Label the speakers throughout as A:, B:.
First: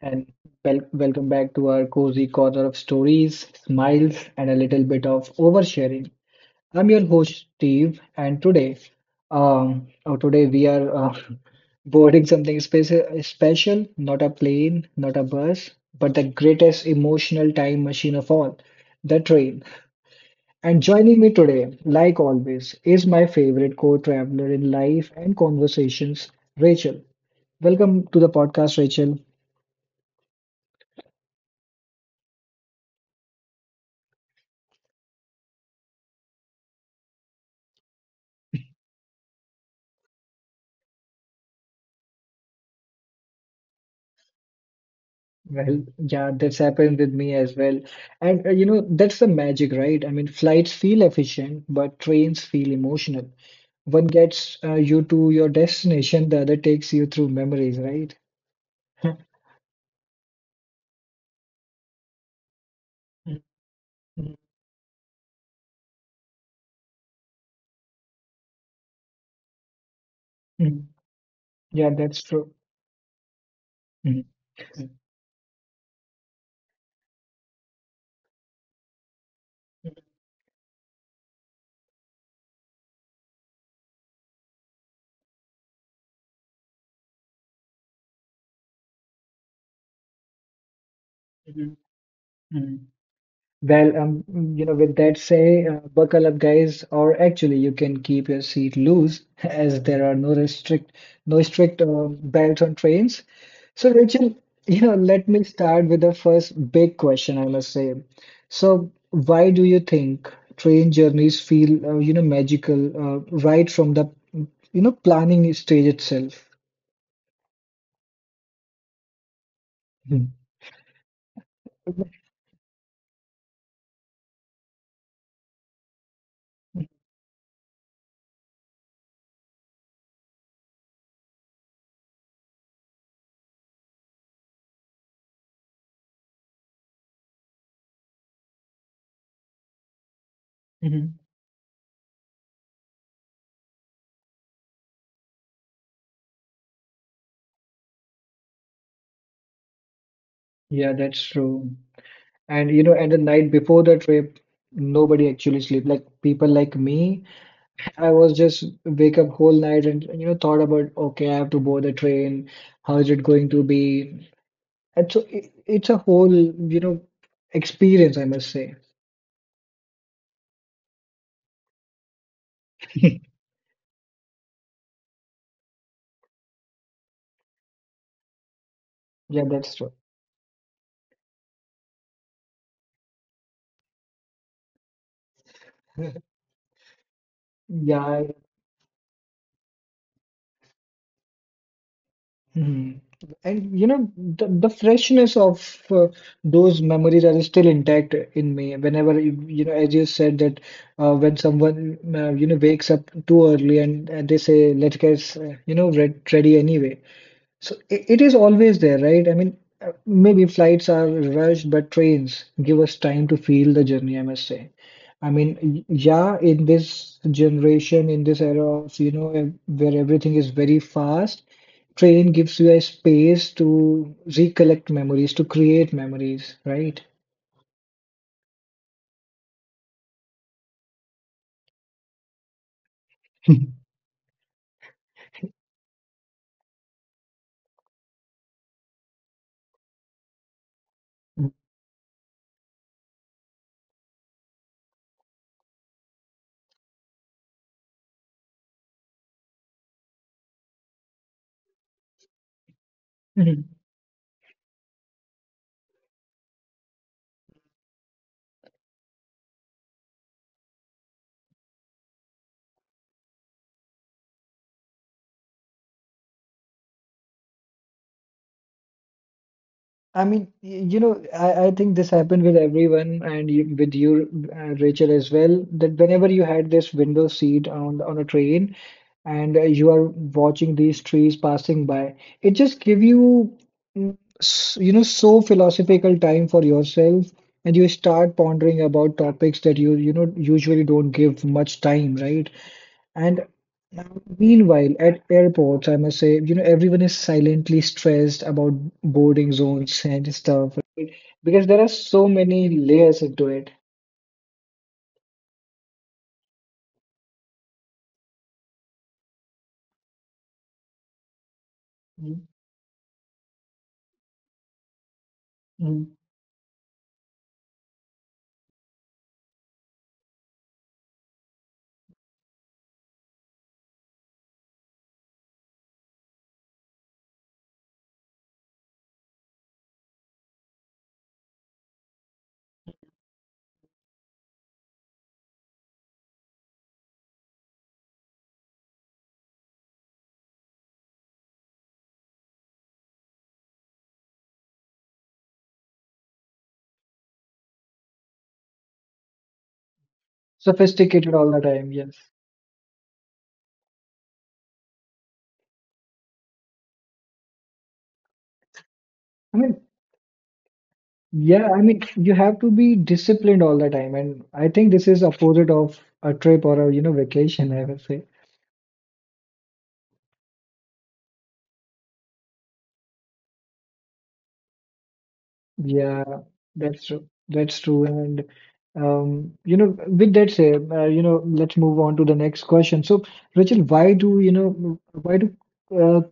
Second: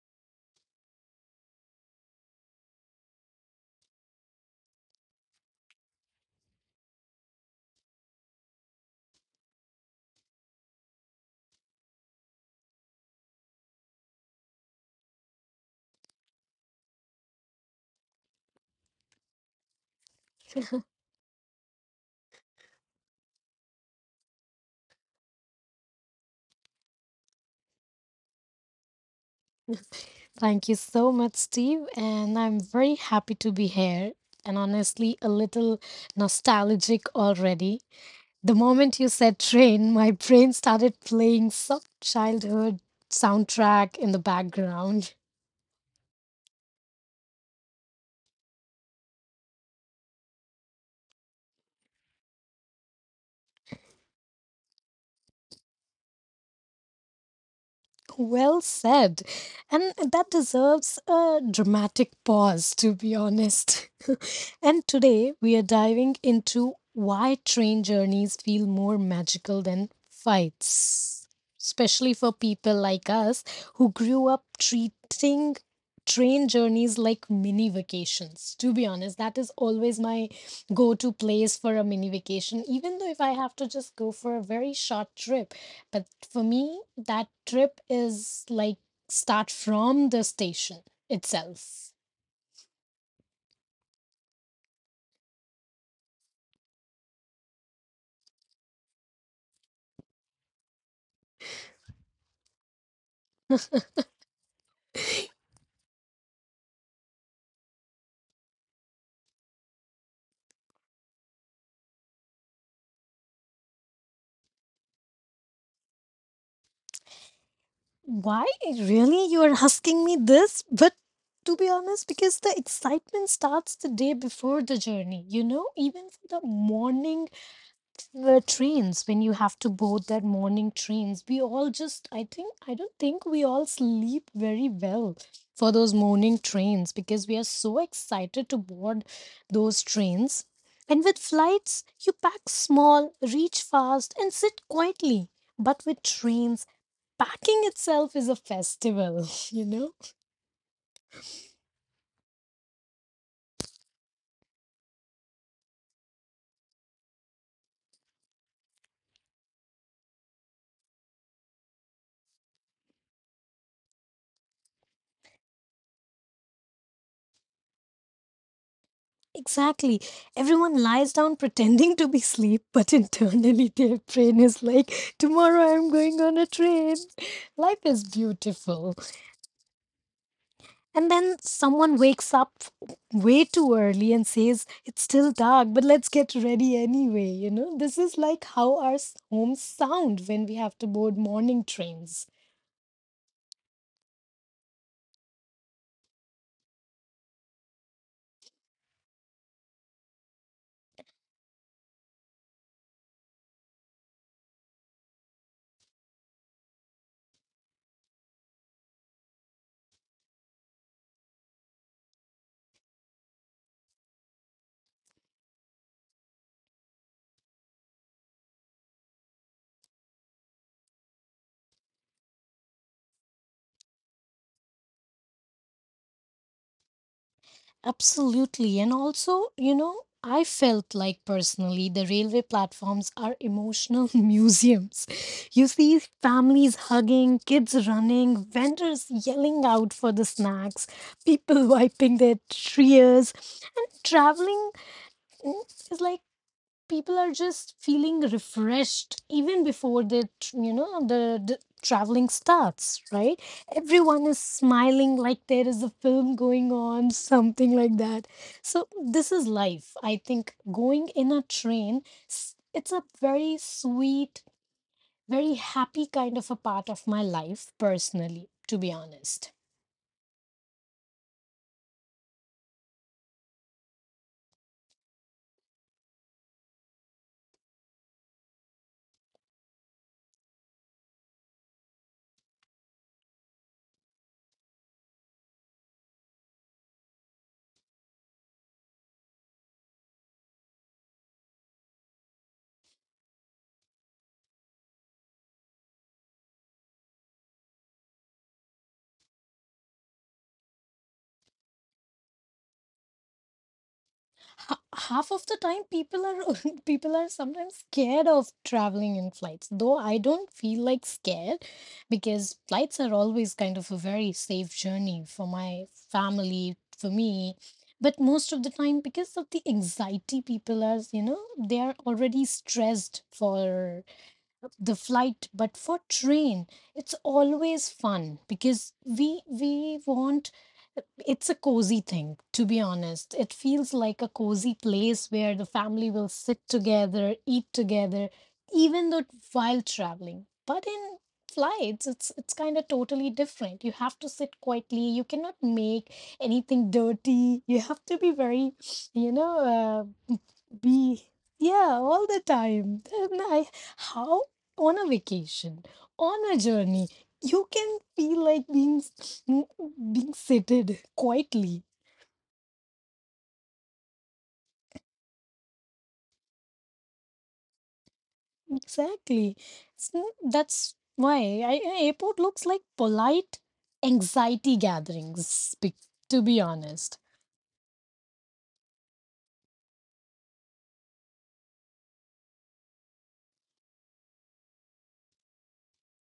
A: and welcome back to our cozy corner of stories, smiles, and a little bit of oversharing. I'm your host, Steve, and today, um, oh, today we are boarding something special, not a plane, not a bus, but the greatest emotional time machine of all, the train. And joining me today, like always, is my favorite co-traveler in life and conversations, Rachel. Welcome to the podcast, Rachel.
B: Thank you so much, Steve. And I'm very happy to be here and honestly a little nostalgic already. The moment you said train, my brain started playing some childhood soundtrack in the background.
A: Well, yeah, that's happened with me as well. And that's the magic, right? I mean, flights feel efficient, but trains feel emotional. One gets you to your destination, the other takes you through memories, right?
B: Well
A: Mm,
B: said. And that deserves a dramatic pause, to be honest.
A: mm,
B: And today we are diving into why train journeys feel more magical than
A: mm.
B: fights,
A: Yeah,
B: especially
A: that's
B: for
A: true.
B: people like us who grew up treating train journeys like mini vacations. To be honest, that is always my go to place for a mini vacation, even though if I have to just go for a very short trip. But for me, that trip is like start from the station
A: Mhm.
B: itself.
A: Well, with that say, buckle up, guys, or actually, you can keep your seat loose as there are no strict belts on trains. So, Rachel, let me start with the first big question, I must say. So, why do you think train journeys feel, magical right from the, planning stage itself?
B: Why really you are asking me
A: Mhm.
B: this? But to be honest, because the excitement starts the day before the journey, even for the morning the trains. When you have to board that morning trains, we all just I don't think we all sleep very well for those morning trains, because we are so excited to board those trains. And with
A: Mhm.
B: flights, you pack small, reach fast, and sit quietly, but with trains, packing itself is a festival you know
A: Yeah, that's true. And you know, and the night before the trip, nobody actually sleep. Like people like me, I was just wake up whole night and you know thought about okay, I have to board the train. How is it going to be? And so it's a whole you know experience, I must say.
B: Exactly. Everyone lies down pretending to be asleep, but internally their brain is like, Tomorrow I'm going on a train. Life is beautiful.
A: Yeah, that's true.
B: And then someone wakes up way too early and says, It's still dark, but let's get ready anyway. You know, this is
A: Yeah,
B: like how our homes sound when we have to board morning trains.
A: Mhm. And you know the freshness of those memories are still intact in me. Whenever you know, as you said that when someone wakes up too early and they say, "Let's get ready anyway," So it is always there, right? I mean, maybe flights are rushed, but trains give us time to feel the journey, I must say. I mean, yeah, in this generation, in this era of, you know, where everything is very fast, train gives you a space to recollect memories, to create memories, right?
B: Absolutely. And also, you know, I felt like personally the railway platforms are emotional museums. You see families hugging, kids running, vendors yelling out for the snacks, people wiping their tears, and traveling is like people are just feeling refreshed even before the the traveling starts. Right, everyone is smiling like there is a film going on, something like that. So this is life, I think. Going in a train, it's a very sweet, very happy kind of a part of my life, personally, to be honest.
A: I mean, you know, I think this happened with everyone and you, with you, Rachel, as well, that whenever you had this window seat on a train and you are watching these trees passing by, it just give you, you know, so philosophical time for yourself, and you start pondering about topics that you know, usually don't give much time, right? And meanwhile, at airports, I must say, you know, everyone is silently stressed about boarding zones and stuff, right? Because there are so many layers into it.
B: Ha- half of the time people are people are sometimes scared of traveling in flights, though I don't feel like scared,
A: Mm,
B: because flights are always kind of a very safe journey for my
A: mm.
B: family, for me. But most of the time, because of the anxiety, people are, they are already stressed for the flight. But for train, it's always fun, because we want, it's a cozy thing, to be honest. It feels like a cozy place where the family will sit together, eat together, even though while traveling. But in flights, it's kind of totally different. You have to sit quietly, you cannot make anything dirty, you have to be very, you know uh, be,
A: Sophisticated all the time,
B: yeah,
A: yes.
B: all the time. And I, how on a vacation, on a journey, you can feel like
A: I mean,
B: being seated
A: yeah,
B: quietly.
A: I mean, you have to be disciplined all the time, and I think this is opposite of a trip or a, you know, vacation, I would say.
B: Exactly. It's n- That's why, airport looks like polite anxiety gatherings,
A: Yeah,
B: to be
A: that's
B: honest.
A: true. That's true. And with that said, let's move on to the next question. So, Rachel, why do uh,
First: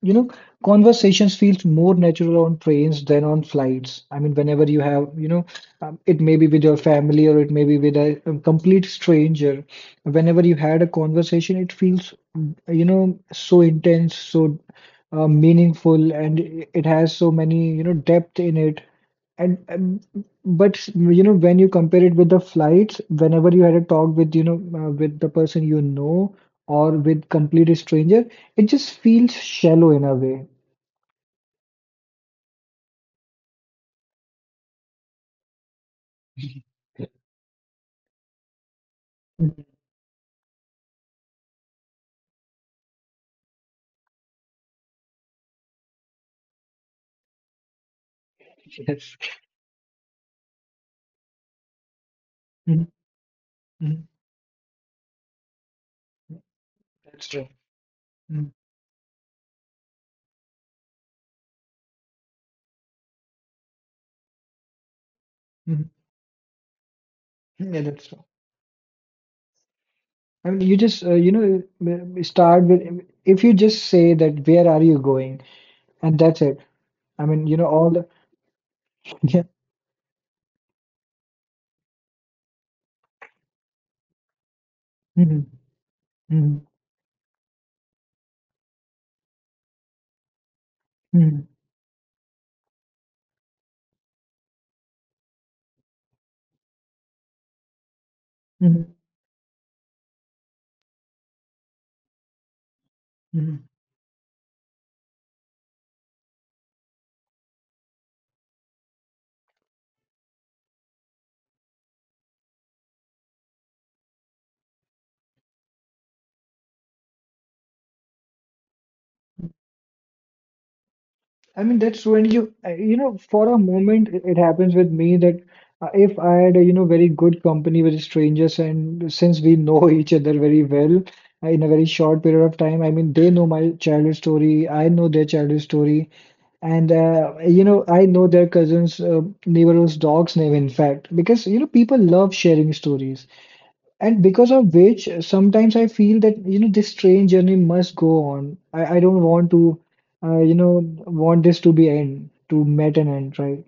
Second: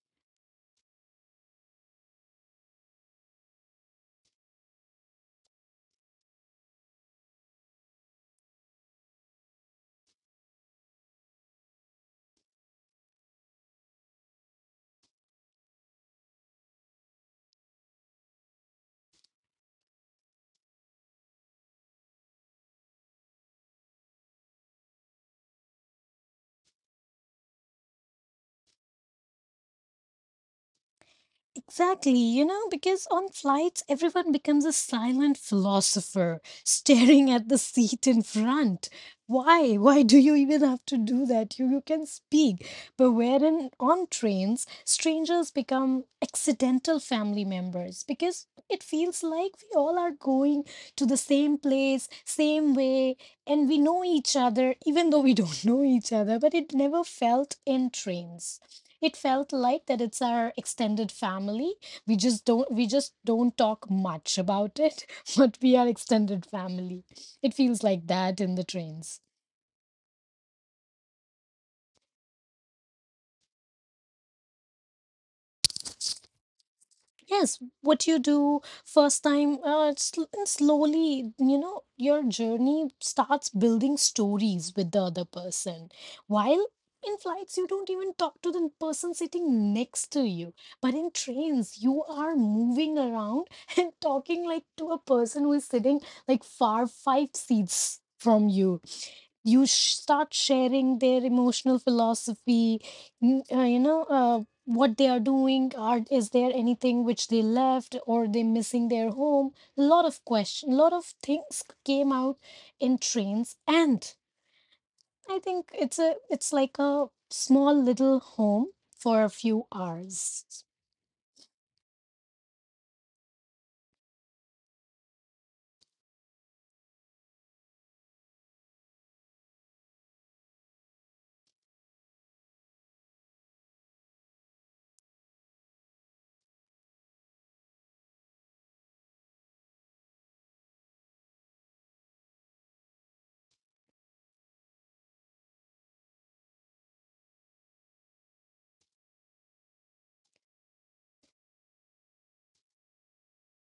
A: you know conversations feels more natural on trains than on flights? I mean, whenever you have it may be with your family or it may be with a complete stranger. Whenever you had a conversation, it feels you know so intense, so meaningful, and it has so many you know depth in it and but you know when you compare it with the flights, whenever you had a talk with you know with the person you know or with complete stranger, it just feels shallow in a way.
B: Exactly, because on flights, everyone becomes a silent philosopher staring at the seat in front. Why? Why do you even have to do that? You can speak. But wherein on trains, strangers become accidental family members, because it feels like we all are going to the same place, same
A: Mhm. Yes,
B: way, and we
A: Mhm.
B: know
A: Mhm.
B: each other, even though we don't know each other. But it never
A: That's true.
B: felt in
A: Mhm.
B: trains, it felt like that it's our extended family. We just don't talk much about it, but we are
A: Mhm.
B: extended family. It
A: Yeah,
B: feels
A: that's
B: like
A: true.
B: that in the trains.
A: I mean, you just start with if you just say that where are you going, and that's it. I mean, you
B: Yes,
A: know all the
B: what you do first
A: yeah.
B: time, and slowly, your journey starts building stories with the other
A: Mhm.
B: person.
A: Mhm.
B: While in flights, you don't even talk to the person sitting next to you. But in
A: Mhm.
B: trains, you are moving around and talking like to a person who is sitting like far five seats from you.
A: Mhm.
B: You start sharing their emotional philosophy.
A: Mhm.
B: What they are doing, are, is there anything which they left, or they missing their home? A lot of question, a lot of things came out in trains. And I think it's a, it's like a small little home for a few hours.
A: I mean, that's when you, you know, for a moment, it happens with me that if I had a, you know, very good company with strangers, and since we know each other very well in a very short period of time, I mean, they know my childhood story, I know their childhood story, and, I know their cousins, neighbor's dog's name, in fact, because, you know, people love sharing stories. And because of which, sometimes I feel that, you know, this train journey must go on. I don't want to, uh, you know, want this to be end, to met an end, right?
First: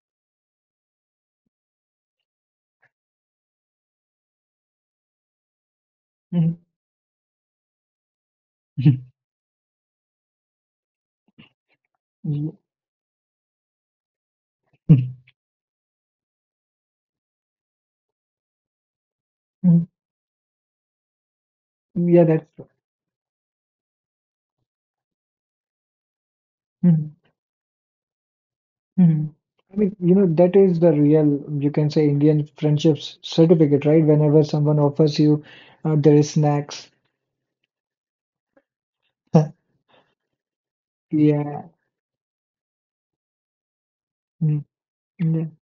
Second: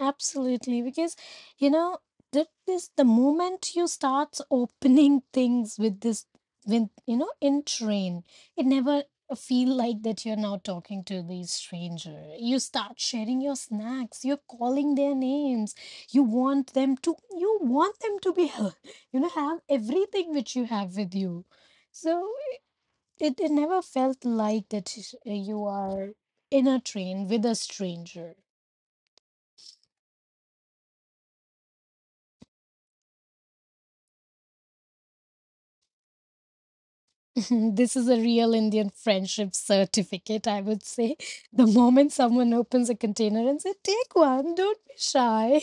B: Absolutely, because you know that is the moment you start opening things with this,
A: Mhm.
B: with in train, it never feel like that you're now talking to the stranger.
A: Mhm.
B: You start sharing your snacks. You're calling their names. You want them to. You want them to be, have
A: Mhm.
B: everything which you have with you.
A: Yeah,
B: So
A: that's true.
B: it never felt like that you are in a
A: Mhm.
B: train with a stranger.
A: Mhm. I mean, you know, that is the real, you can say, Indian friendships certificate, right? Whenever someone offers you there is snacks.
B: This is a real Indian friendship certificate, I would say. The
A: Yeah.
B: moment someone opens a container and says, Take one,
A: Mm.
B: don't be shy,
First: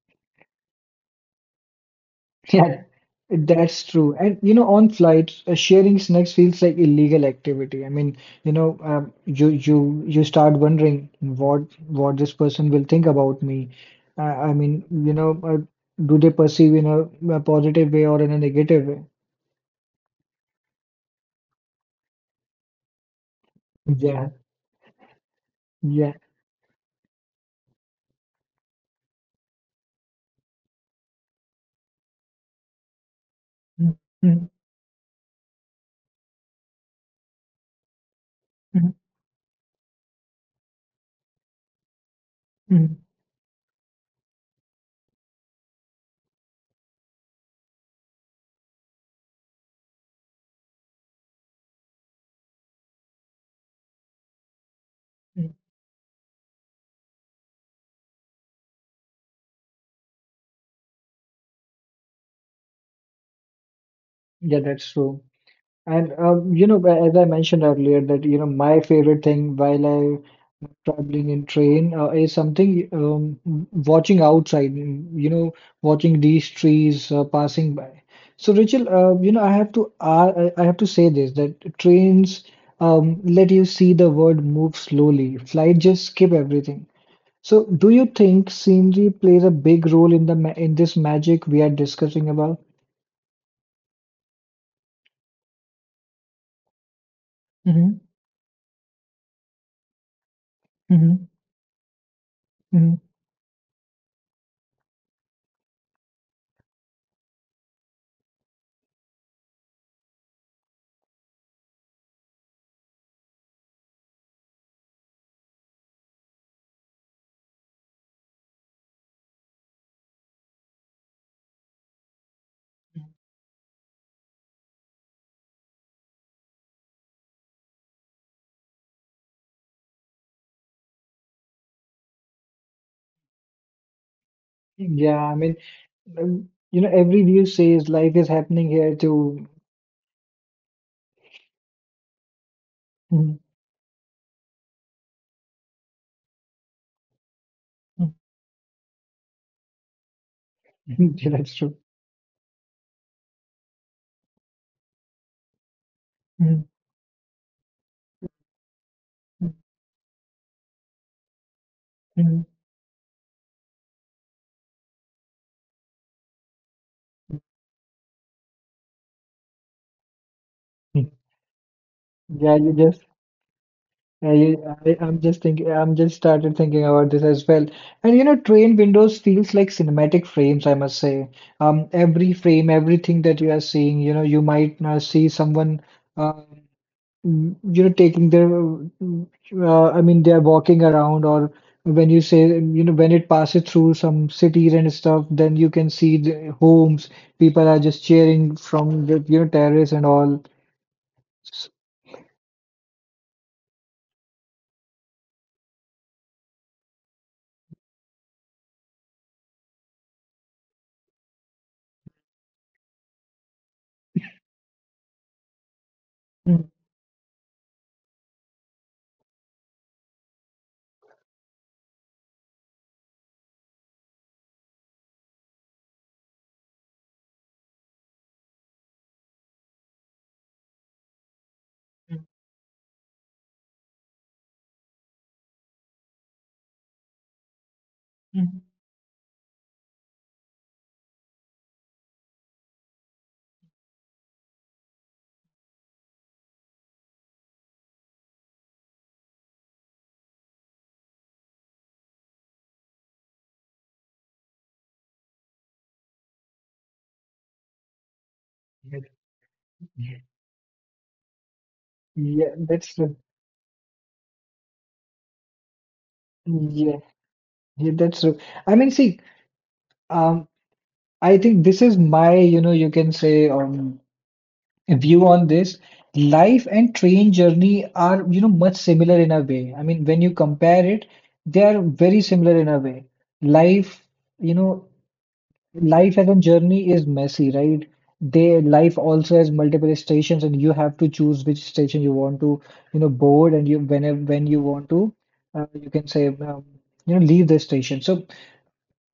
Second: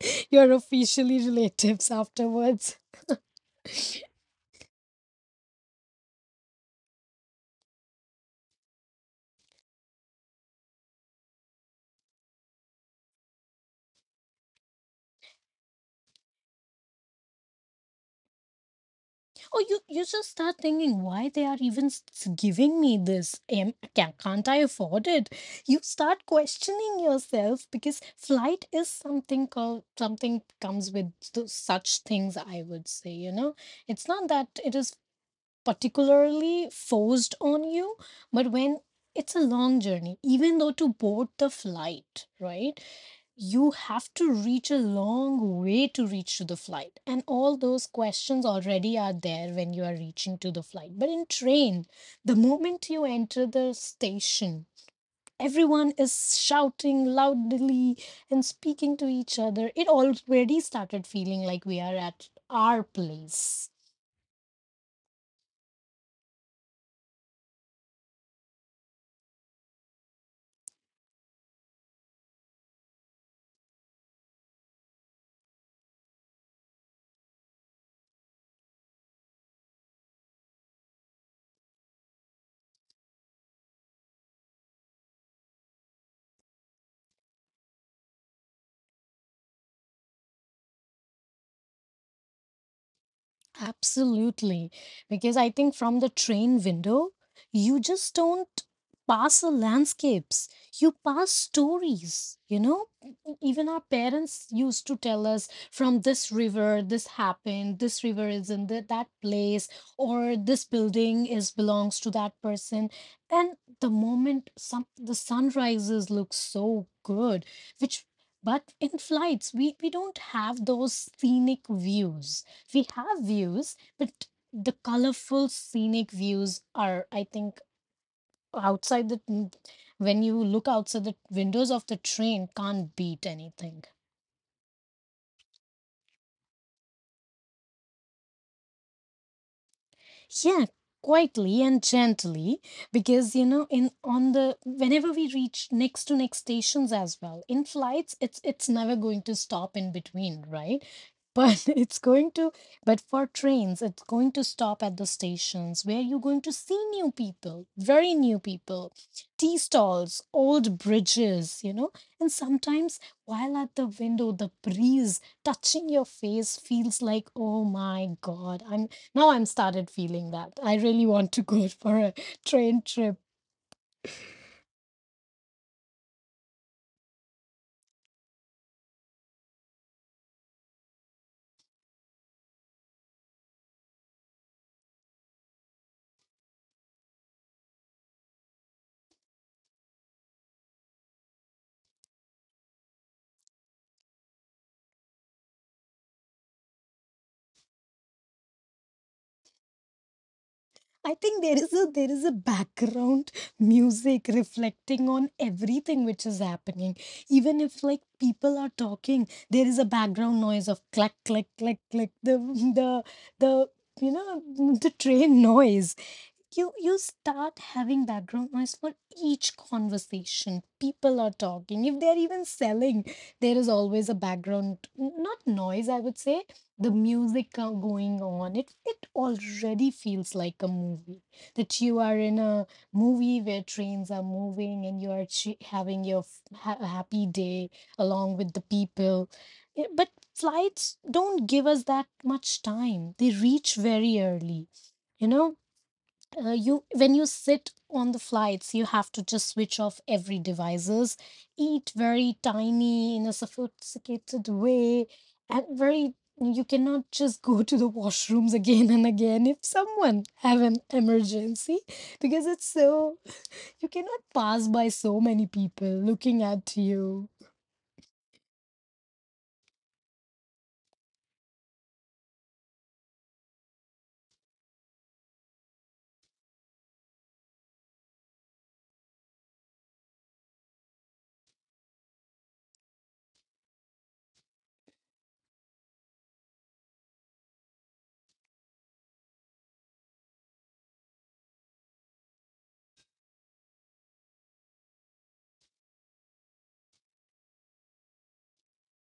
B: you're officially relatives afterwards.
A: Yeah, that's true. And you know, on flights, sharing snacks feels like illegal activity. I mean, you start wondering what this person will think about me. Uh, I mean, you know, uh, do they perceive in a positive way or in a negative way?
B: Oh, you just start thinking why they are even giving me this. Am, can,
A: Yeah,
B: can't I afford it? You
A: yeah.
B: start questioning yourself, because flight is something called, something comes with such things, I would say. You know,
A: Mhm,
B: it's not that it is particularly forced on you, but when
A: mhm,
B: it's a long journey, even though to board the flight, right?
A: mhm,
B: You have to reach a long way to reach to the flight. And all those questions already are there when you are reaching to the flight. But in train, the moment you enter the station,
A: mhm.
B: everyone is shouting loudly and speaking to each other. It already started feeling like we are at our place.
A: Yeah, that's true. And as I mentioned earlier, that you know, my favorite thing while I am traveling in train is something watching outside. You know, watching these trees passing by. So, Rachel, I have to I have to say this that trains let you see the world move slowly. Flight just skip everything. So, do you think scenery plays a big role in the ma in this magic we are discussing about?
B: Absolutely. Because I think from the train window, you
A: Hmm.
B: just don't pass the landscapes, you
A: Hmm.
B: pass stories, you know?
A: Hmm.
B: Even our parents used to tell us, from this river this happened, this river is in that place, or this building is belongs to that person. And the moment some the sun rises looks so good, which, but in flights we don't have those scenic views. We have views, but the colorful scenic views are, I think, outside the, when you look outside the windows of the train, can't beat anything.
A: Yeah, I mean, you know, every view says life is happening here too.
B: Yeah, quietly and gently, because
A: Mm,
B: you know, in on the whenever we reach next to next stations as well, in
A: mm,
B: flights, it's never going to stop in between, right?
A: yeah, that's
B: But
A: true.
B: it's going to, but for trains, it's going to stop at the stations where you're going to
A: Mm,
B: see new people, very new people,
A: mm,
B: tea stalls, old bridges, you know. And
A: mm,
B: sometimes while at the window, the breeze touching your face feels like, oh my God, I'm started feeling that. I really
A: mm.
B: want to go for a
A: Yeah, you
B: train
A: just,
B: trip.
A: I, I'm just thinking, I'm just started thinking about this as well. And you know, train windows feels like cinematic frames, I must say. Every frame, everything that you are seeing, you know, you might see someone. Um, you know taking their I mean they're walking around or when you say you know when it passes through some cities and stuff then you can see the homes people are just cheering from the you know terrace and all
B: I think there is
A: S-
B: a, there is a background music reflecting on everything which is happening. Even if like people are talking, there is a background noise of clack clack clack clack, the the the train noise.
A: Mm,
B: You start having background noise for each conversation. People are talking, if they're even selling, there is always a background, not noise, I would say, the music going on. It already feels like a movie, that you are
A: mm,
B: in a movie where trains are moving and you are having your happy day along with the
A: mm.
B: people. Yeah, but flights don't give us that much time, they reach very early, you know you when you sit on the flights you have to just switch off every devices, eat very tiny in a sophisticated way, and very, you cannot just go to the washrooms again and again if
A: Yeah.
B: someone have an emergency, because
A: Yeah,
B: it's
A: that's
B: so,
A: true.
B: you cannot pass by so many people looking at
A: yeah
B: you.
A: yeah that's true. I mean see um I think this is my you know you can say view on this. Life and train journey are, you know, much similar in a way. I mean, when you compare it, they are very similar in a way. Life, you know, life as a journey is messy, right? They life also has multiple stations, and you have to choose which station you want to, you know, board, and you whenever when you want to, you can say, you know, leave the station. So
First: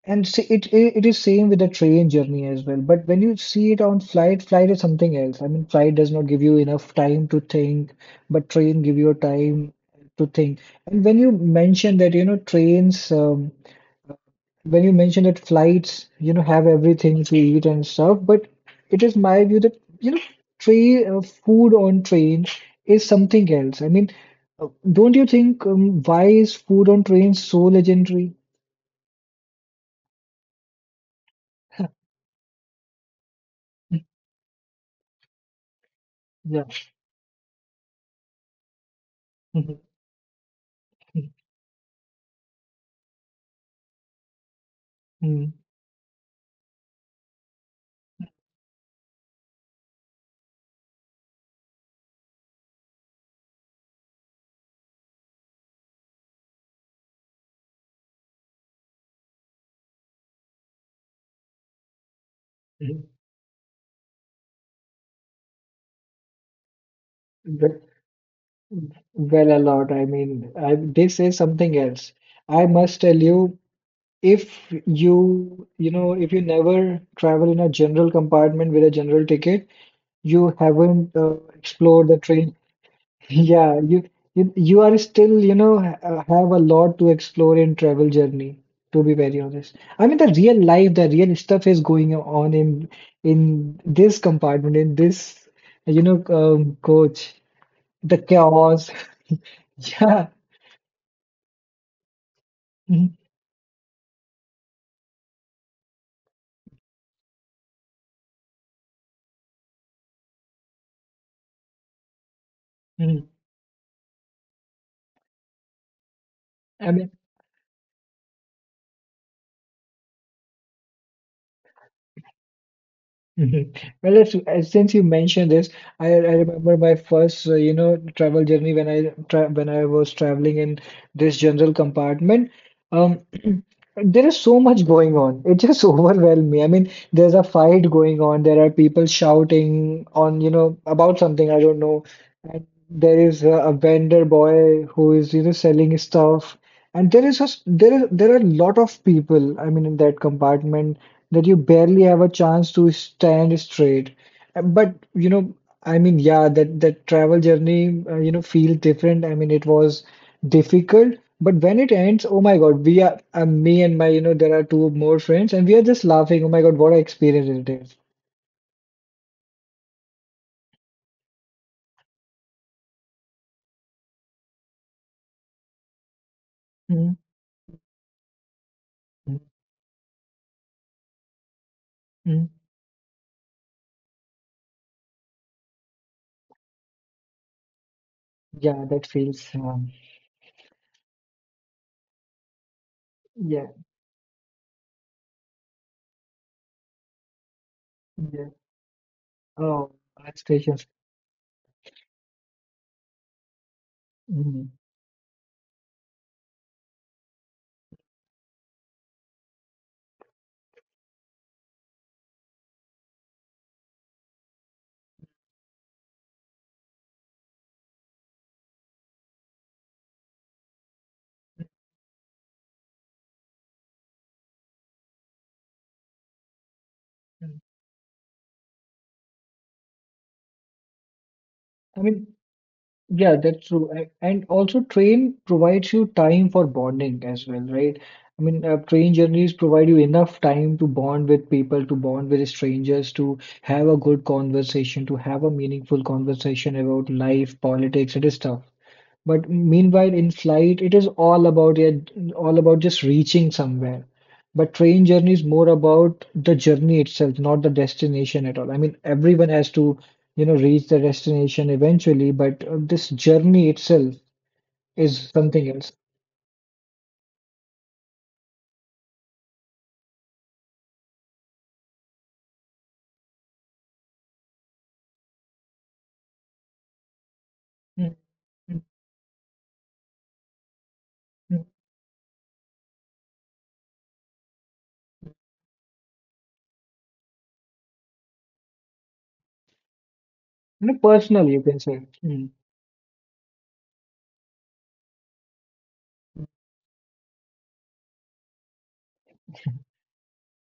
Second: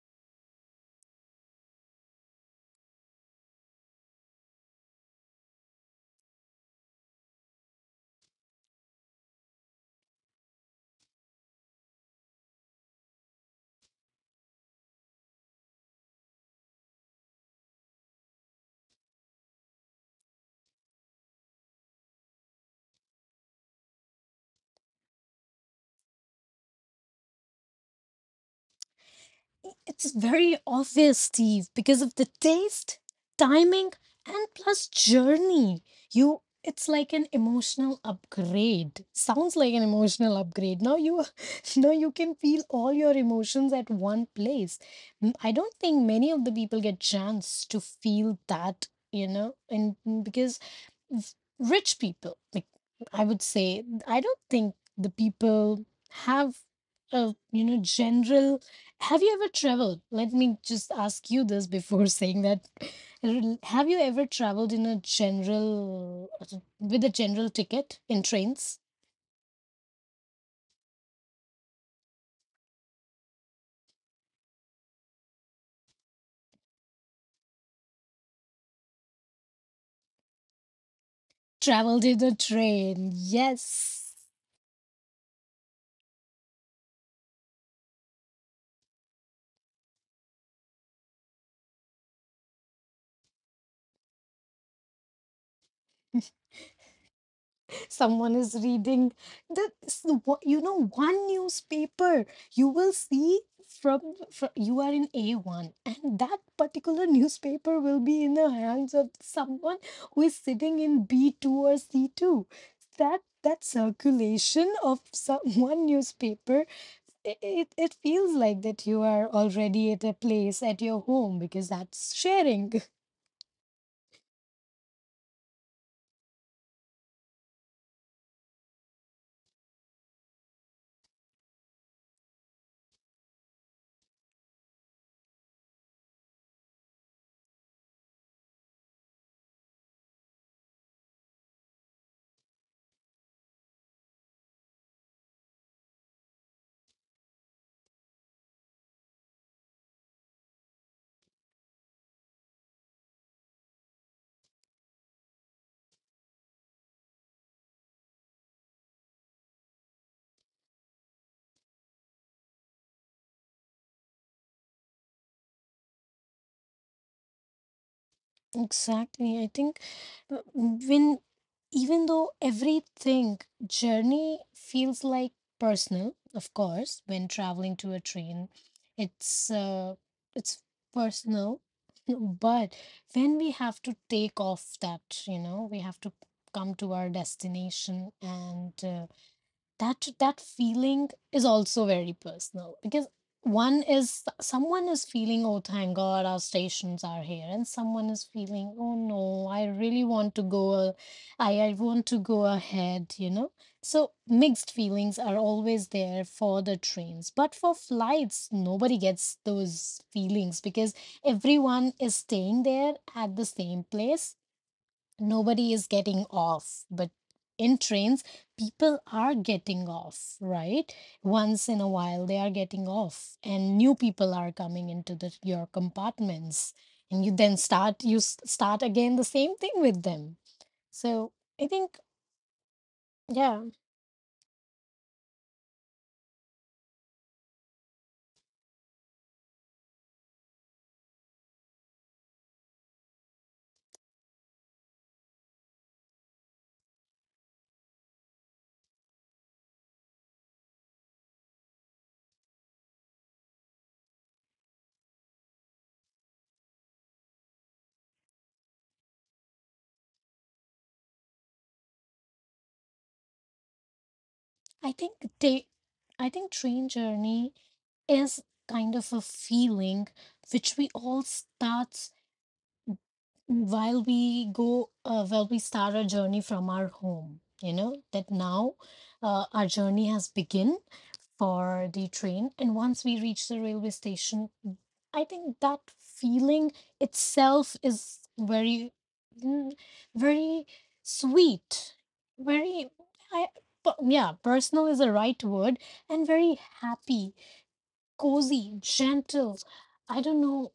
A: and see, it is same with the train journey as well. But when you see it on flight, flight is something else. I mean, flight does not give you enough time to think, but train give you time to think. And when you mention that, you know, trains, when you mention that flights, you know, have everything to eat and stuff, but it is my view that, you know, train food on train is something else. I mean, don't you think why is food on train so legendary?
B: It's very obvious, Steve, because of the taste, timing, and plus journey. You
A: Yeah.
B: It's like an emotional upgrade. Sounds like an emotional upgrade. Now you
A: Mhm.
B: now you can feel all your emotions at one place. I
A: Mhm.
B: don't think many of the people get chance to feel that, you know, and because rich people, like, I would say, I don't think the people have a, general, have you ever traveled? Let me just ask you this, before saying that, have you ever traveled in a general, with a general
A: Well,
B: ticket in trains,
A: well, a lot. I mean, they say something else. I must tell you, if you, you know, if you never travel in a general compartment with a general ticket, you haven't
B: traveled
A: explored the
B: in a
A: train.
B: train?
A: Yeah,
B: Yes.
A: you are still, you know, ha have a lot to explore in travel journey, to be very honest. I mean, the real life, the real stuff is going on in this compartment, in this, coach, the
B: Someone is
A: chaos.
B: reading the,
A: Yeah.
B: one newspaper. You will
A: Mhm,
B: see, from, from you are in A1, and that particular newspaper will be in the hands of someone who is sitting in B2 or C2. that
A: mhm.
B: that circulation of some, one newspaper,
A: I mean,
B: it feels like that you are already at a place at your home, because that's sharing.
A: mhm. Well, if, since you mentioned this, I remember my first, travel journey when I tra when I was traveling in this general compartment. Um, there is so much going on. It just overwhelmed me. I mean, there's a fight going on. There are people shouting on, you know, about something I don't know. And there is a vendor boy who is, you know, selling stuff. And there is there are a lot of people. I mean, in that compartment that you barely have a chance to stand straight. But you know, I mean, yeah, that travel journey, feels different. I mean, it was difficult, but when it ends, oh my God, we are me and my, there are two more friends, and we are just laughing. Oh my God, what an experience it is.
B: Exactly. I think, when, even though everything, journey feels like personal, of course,
A: Mm,
B: when traveling to a train,
A: mm,
B: it's uh, it's personal.
A: mm.
B: But when we have to take off that, we have to come to our destination and
A: Yeah, that feels.
B: that feeling is also very personal because
A: Yeah,
B: one is someone is feeling, oh, thank God, our stations are here, and someone is
A: yeah.
B: feeling, oh no, I
A: Oh,
B: really
A: hill
B: want to go
A: stations.
B: I want to go ahead, you know. So mixed
A: Mm,
B: feelings are always there for the trains, but for flights nobody gets those feelings because everyone is staying there at the same place, nobody is getting off. But in trains people are getting off, right? Once in a while they are getting off and new people are coming into the your compartments, and you then
A: mm.
B: start again the same thing with them. So I think
A: I mean. Yeah,
B: yeah
A: that's true. And also, train provides you time for bonding as well, right? I mean, train journeys provide you enough time to bond with people, to bond with strangers, to have a good conversation, to have a meaningful conversation about life, politics, and stuff. But meanwhile, in flight, it is all about yeah, all about just reaching somewhere. But train journey is more about the journey itself, not the destination at all. I mean, everyone has to, reach the destination eventually, but this journey itself
B: I think
A: is
B: they
A: something else.
B: I think train journey is kind of a feeling which we all start while we go while we start our journey from our home. You know
A: Mm,
B: that now
A: mm,
B: our journey has begun
A: mm.
B: for the train, and once we reach the railway station, I think that feeling itself is very mm, very
A: You know, personal, you can
B: sweet,
A: say. Mm.
B: very I but yeah, personal is the right word. And very happy, cozy, gentle. I don't know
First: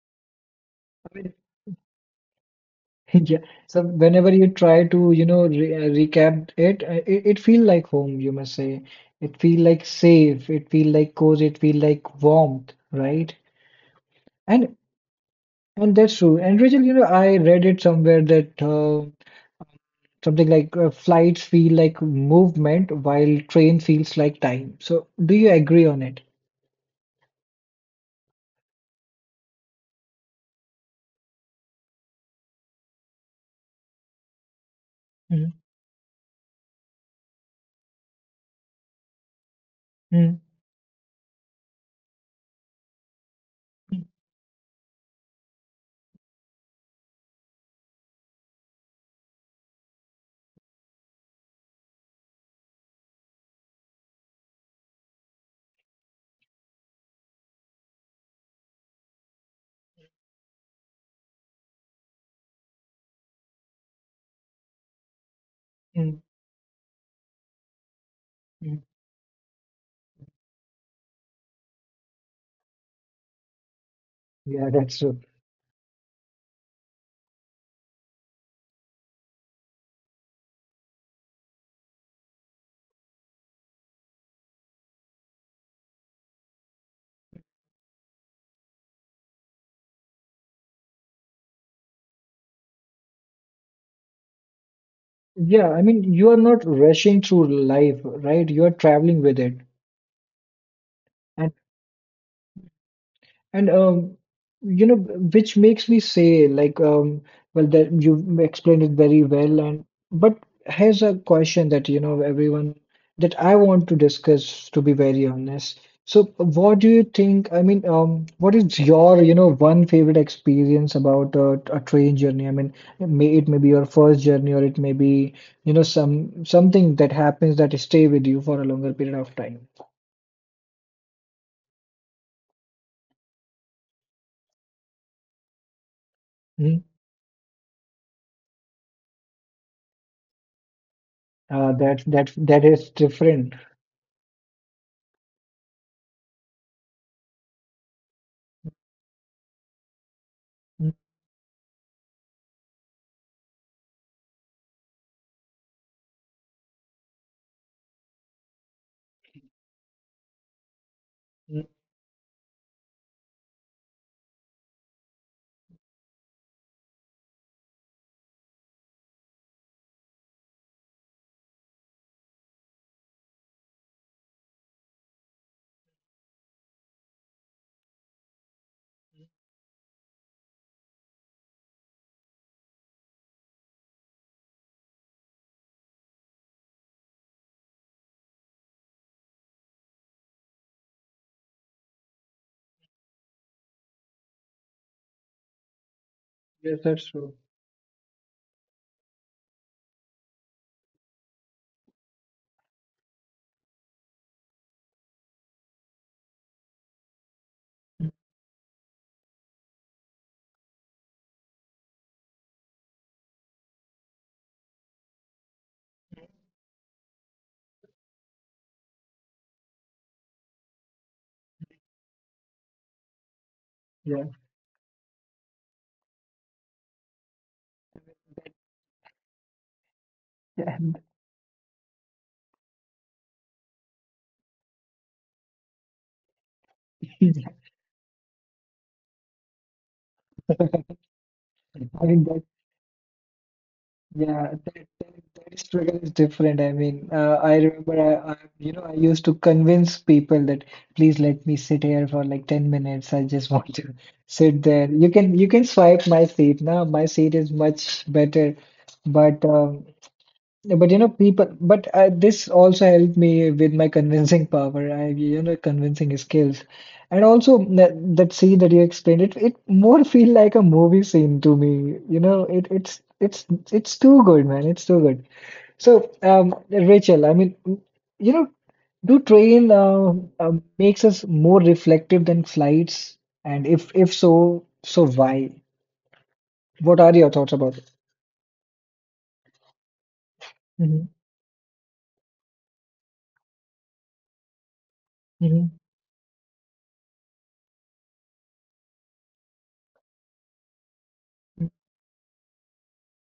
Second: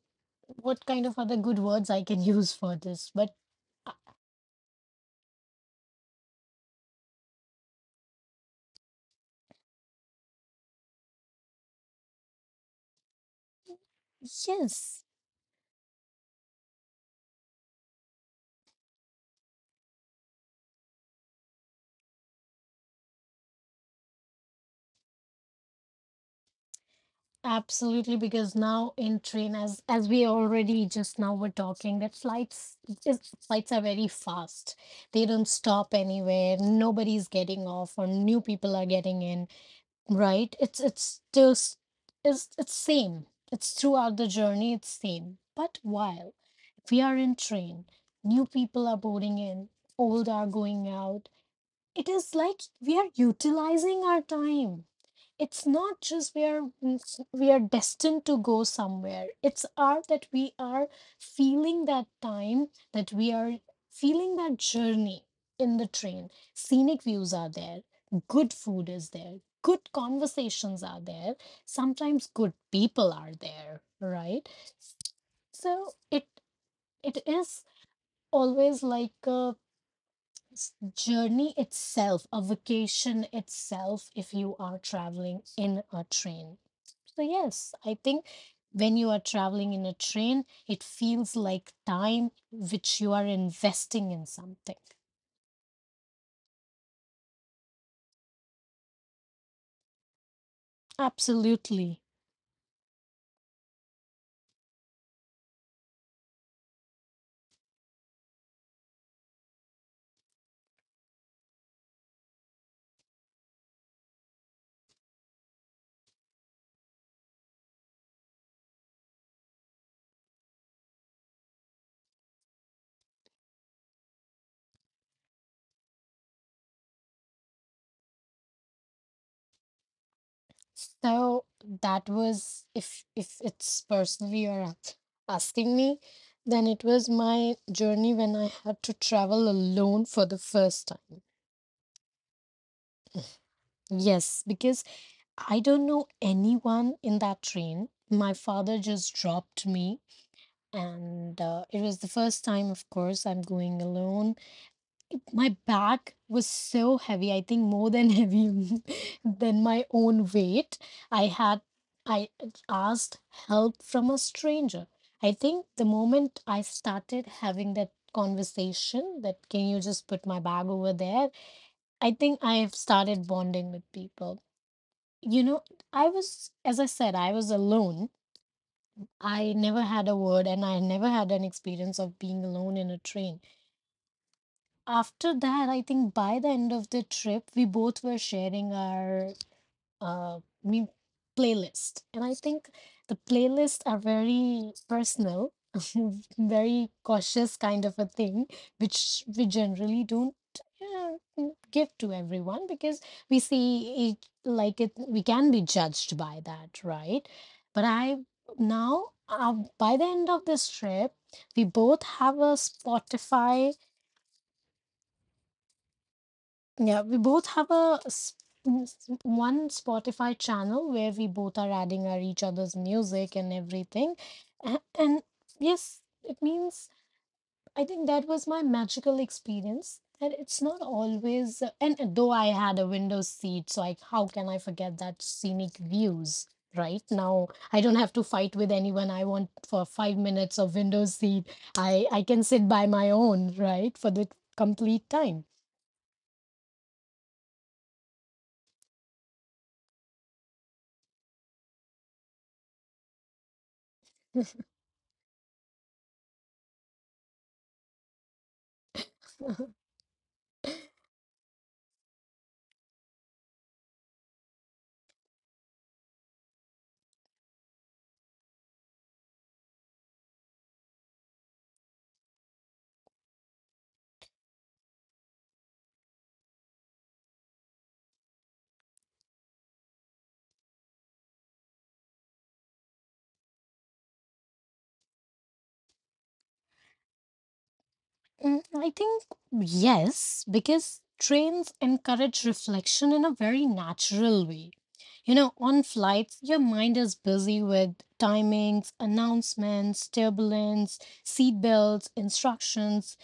B: what kind of other good words I can use for this. But
A: Yeah. So whenever you try to, you know, re recap it feel like home, you must say. It feel like safe. It feel like cozy. It feel like warmth, right? And
B: yes,
A: and that's true. And Rachel, you know, I read it somewhere that something like flights feel like movement while train feels like time. So do you agree on it?
B: absolutely. Because now in train, as we already just now were talking, that is, flights are very fast. They don't
A: Mm,
B: stop anywhere. Nobody's getting off, or new people are getting in.
A: mm,
B: Right? It's just it's same. It's throughout the journey, it's same. But while we are in train, new people are boarding in, old are going out. It is like we are utilizing our time. It's not just we are we are destined to go somewhere. It's our that we are feeling that time, that we are feeling that journey in the
A: mm,
B: train. Scenic views are there, good
A: mm.
B: food is there, good conversations are there, sometimes good people are there, right?
A: Yeah, that's true.
B: So it is always like a journey itself, a vacation itself, if you are traveling in a train. So yes, I think when you are traveling in a train, it feels like time which you are investing in something.
A: Yeah, I mean, you are not rushing through life, right? You are traveling with it.
B: Absolutely.
A: And you know, which makes me say, like, well, that you explained it very well. And but Here's a question that you know everyone that I want to discuss, to be very honest. So, what do you think? I mean, what is your one favorite experience about a train journey? I mean, it may be your first journey, or it may be some something that happens that stay with you for a longer period of time.
B: So that was, if it's personally you're asking me, then
A: Hmm?
B: it was my journey when I had to travel alone for the first time.
A: That is different.
B: Yes, because I don't know anyone in that train. My father just dropped me,
A: Hmm?
B: and it was the first time, of course, I'm going alone. My bag was so heavy, I think more than heavy than my own weight. I had I asked help from a stranger. I think the moment I started having that conversation, that can you just put my bag over there? I think I have started bonding with people. You know, I was, as I said, I was alone. I never had a word and I never had an experience of being alone in a train. After that, I think by the end of the trip, we both were sharing our mean playlist. And I think the playlists are very personal,
A: Yes,
B: very
A: that's true.
B: cautious kind of a thing, which we generally don't uh, give to everyone, because we see it like it we can be judged by that, right? But I now by the end of this trip, we both have a Spotify. Yeah, we both have one Spotify channel where we both are adding our each other's music and everything.
A: Yeah.
B: And yes, it means I think that was my magical experience. And it's
A: Yeah,
B: not always, and though I had a window seat, so like how can I forget that scenic views? Right
A: I
B: now, I don't have to fight with anyone. I want for 5 minutes of window seat. I
A: mean
B: can
A: that.
B: sit by my own, right, for the
A: Yeah,
B: complete time.
A: that struggle is different. I mean, I remember, you know, I used to convince people that please let me sit here for like 10 minutes. I just want to sit there. You can swipe my seat now. My seat is much better. But yeah, but you know, people, but this also helped me with my convincing power. I, you know, convincing skills, and also that, that scene that you explained it, it more feel like a movie scene to me. It's it's too good, man. It's too good. So, Rachel, I mean, you know, do train uh, makes us more reflective than flights, and if so, so why? What are your thoughts about it?
B: Mm, I think yes, because
A: Hmm,
B: trains encourage reflection in a very natural way. You know,
A: hmm.
B: on flights, your mind is busy with timings, announcements, turbulence, seat belts, instructions,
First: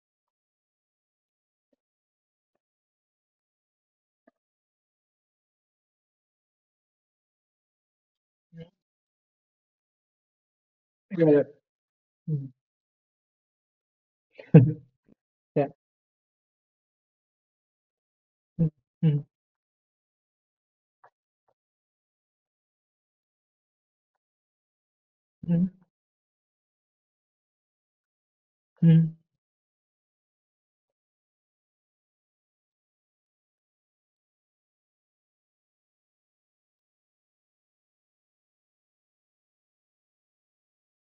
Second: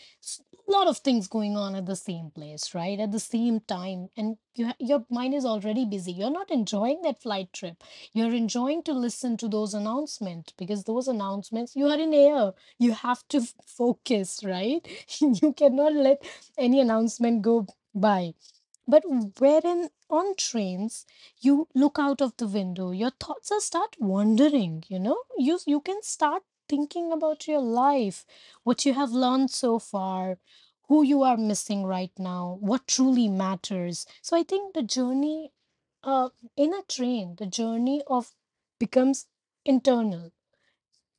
B: a lot of things going on at the same place, right? At the same time. And you your mind is already busy. You're not enjoying that flight trip. You're enjoying to listen to those announcements because those
A: Yeah, yeah.
B: announcements, you are in
A: Mhm.
B: air, you have to focus, right? You
A: Yeah.
B: cannot let any announcement go by.
A: Mm,
B: But
A: mm,
B: wherein on trains, you look out of the window, your thoughts are start wandering, you know. you
A: mm,
B: you can start thinking about your life, what you have
A: mm,
B: learned so far, who you are missing right now, what truly matters. So I think the journey, uh, in a train the journey of becomes internal.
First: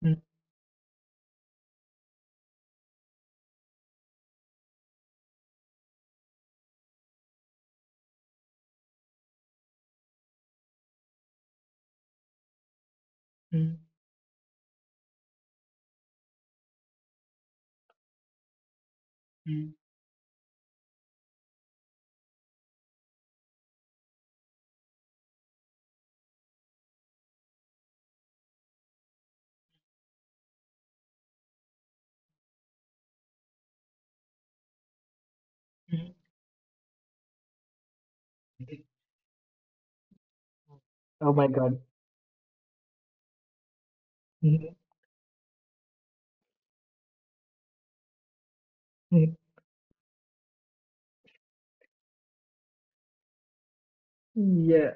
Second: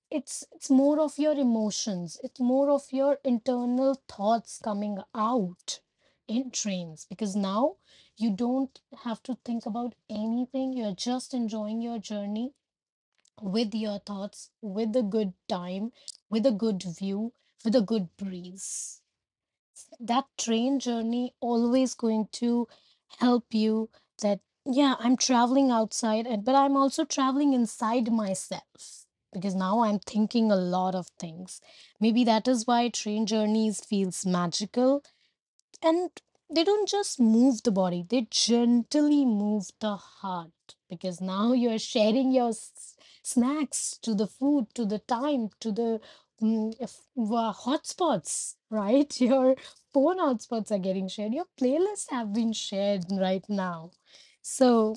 A: mm,
B: It's more of your emotions, it's more of your internal thoughts coming out in trains, because now you don't have to think about anything, you're just enjoying your journey with
A: mm,
B: your thoughts, with a good time, with a good view, with a good breeze.
A: mm,
B: That train journey always going to help you. That yeah, I'm traveling outside and but I'm also traveling inside myself, because now I'm thinking a lot of things. Maybe that is why train journeys feels magical. And
A: mm.
B: they don't just move the body, they gently move the heart, because
A: Oh my
B: now you're
A: God.
B: sharing your snacks to the food,
A: Hmm.
B: to the time, to the hotspots, right? Your phone hotspots are getting shared, your playlists have been shared right now. So
A: Yeah.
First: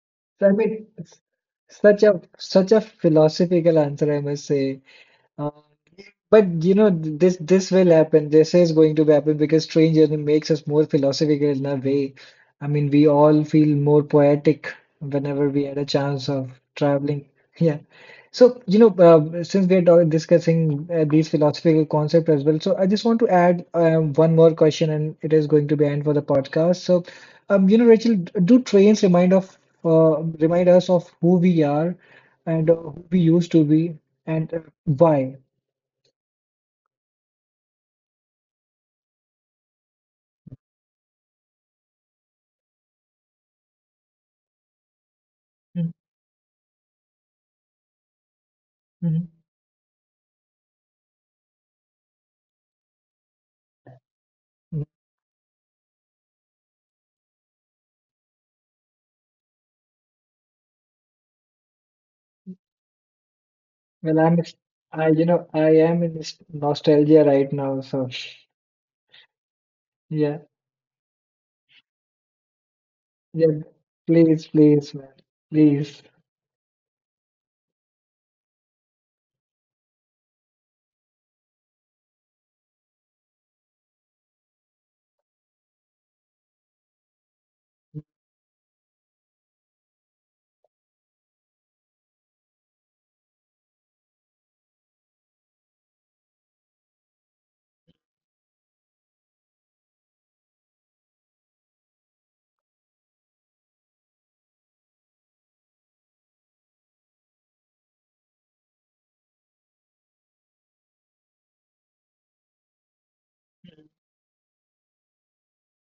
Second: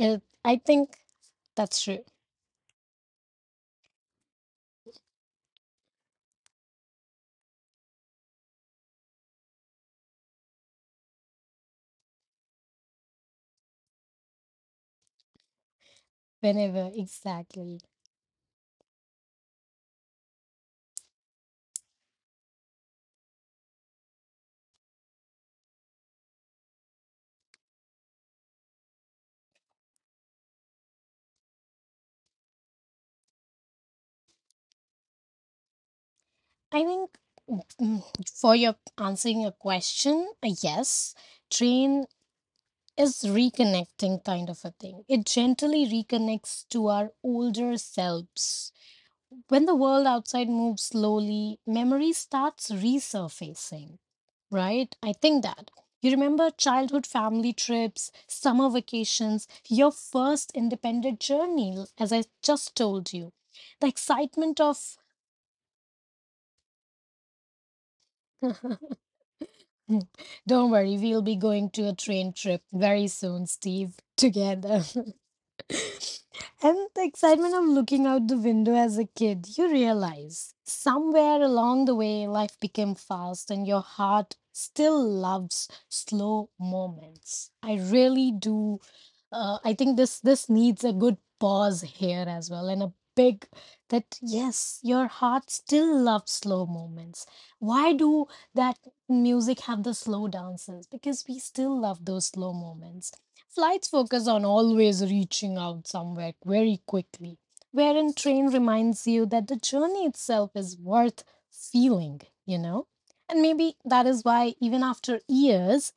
B: uh,
A: So I
B: I
A: mean,
B: think
A: it's
B: that's true.
A: such a philosophical answer, I must say. Uh, but you know this this will happen. This is going to happen because train journey makes us more philosophical in a way. I mean, we all feel more poetic whenever we had a chance of
B: Whenever,
A: traveling. Yeah.
B: exactly.
A: So you know, since we are discussing these philosophical concepts as well, so I just want to add one more question, and it is going to be end for the podcast. So, you know, Rachel, do trains remind of remind us of who we are and who we used to be? And why?
B: I think, mm, for your answering a question, a yes. Train is reconnecting kind of a thing. It gently
A: Mhm,
B: reconnects to our older selves.
A: mhm,
B: When the world outside moves slowly, memory starts resurfacing,
A: mhm.
B: right? I think that. You remember childhood family trips, summer vacations, your first independent journey, as I just told you. The
A: Well, I'm, ex-
B: excitement of.
A: I, you know, I am in this nostalgia right now. So, yeah,
B: Don't worry, we'll be going to a train trip very soon,
A: yeah.
B: Steve,
A: Please,
B: together.
A: please, man, please.
B: And the excitement of looking out the window as a kid, you realize somewhere along the way life became fast and your heart still loves slow moments. I really do. I think this needs a good pause here as well, and a big that yes, your heart still loves slow moments. Why do that music have the slow dances? Because we still love those slow moments. Flights focus on always reaching out somewhere very quickly, wherein train reminds you that the journey itself is worth feeling, you know? And maybe that is why even after years,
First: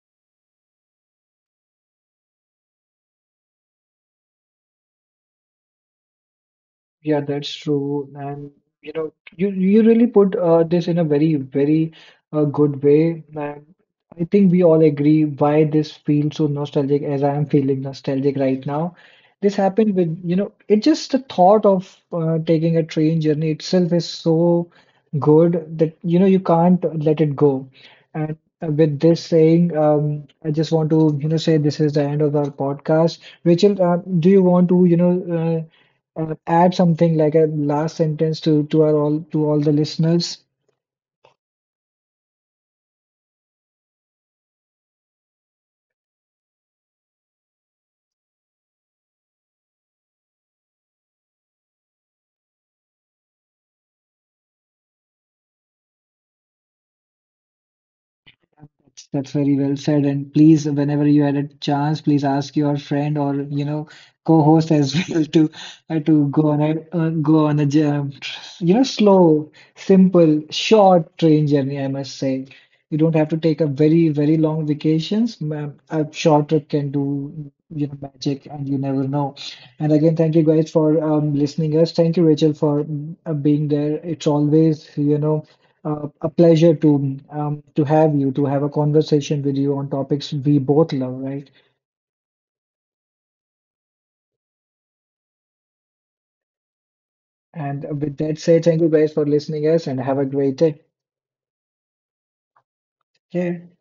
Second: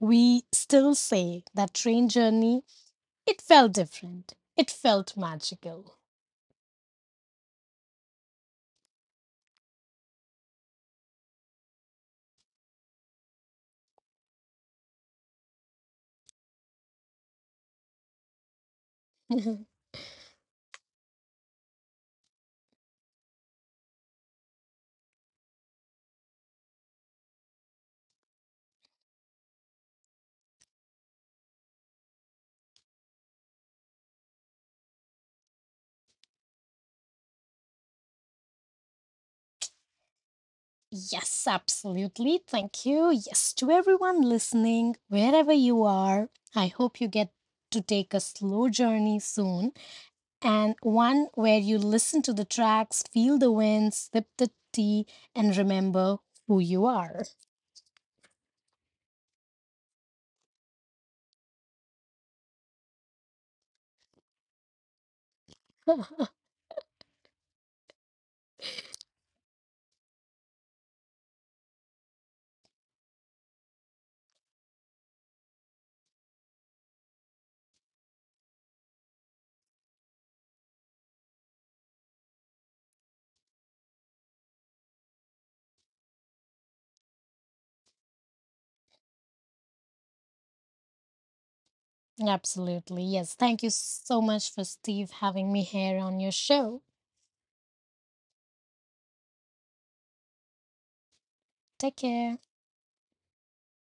B: we still say that train journey, it felt different. It felt magical.
A: Yeah, that's true. And you know, you really put this in a very, very good way. And I think we all agree why this feels so nostalgic as I am feeling nostalgic right now. This happened with, you know, it just the thought of taking a train journey itself is so good that, you know, you can't let it go. And with this saying, I just want to, you know, say this is the end of our podcast. Rachel, do you want to, you know, add something like a last sentence to our all to all the listeners?
B: Yes, absolutely. Thank you. Yes, to everyone listening, wherever you are, I hope you get to take a slow journey soon, and one where you listen to the tracks, feel the wind, sip the tea, and remember who you are.
A: That's very well said. And please, whenever you had a chance, please ask your friend or you know co-host as well to go on a you know slow, simple, short train journey. I must say, you don't have to take a very very long vacations. A short trip can do you know magic, and you never know. And again, thank you guys for listening us. Thank you, Rachel, for being there. It's always you know. A pleasure to have you, to have a conversation with you on topics we both love, right?
B: Absolutely. Yes. Thank you so much for Steve having me here on your show.
A: And with that said, thank you guys for listening us and have a great day.
B: Take care.
A: Yeah.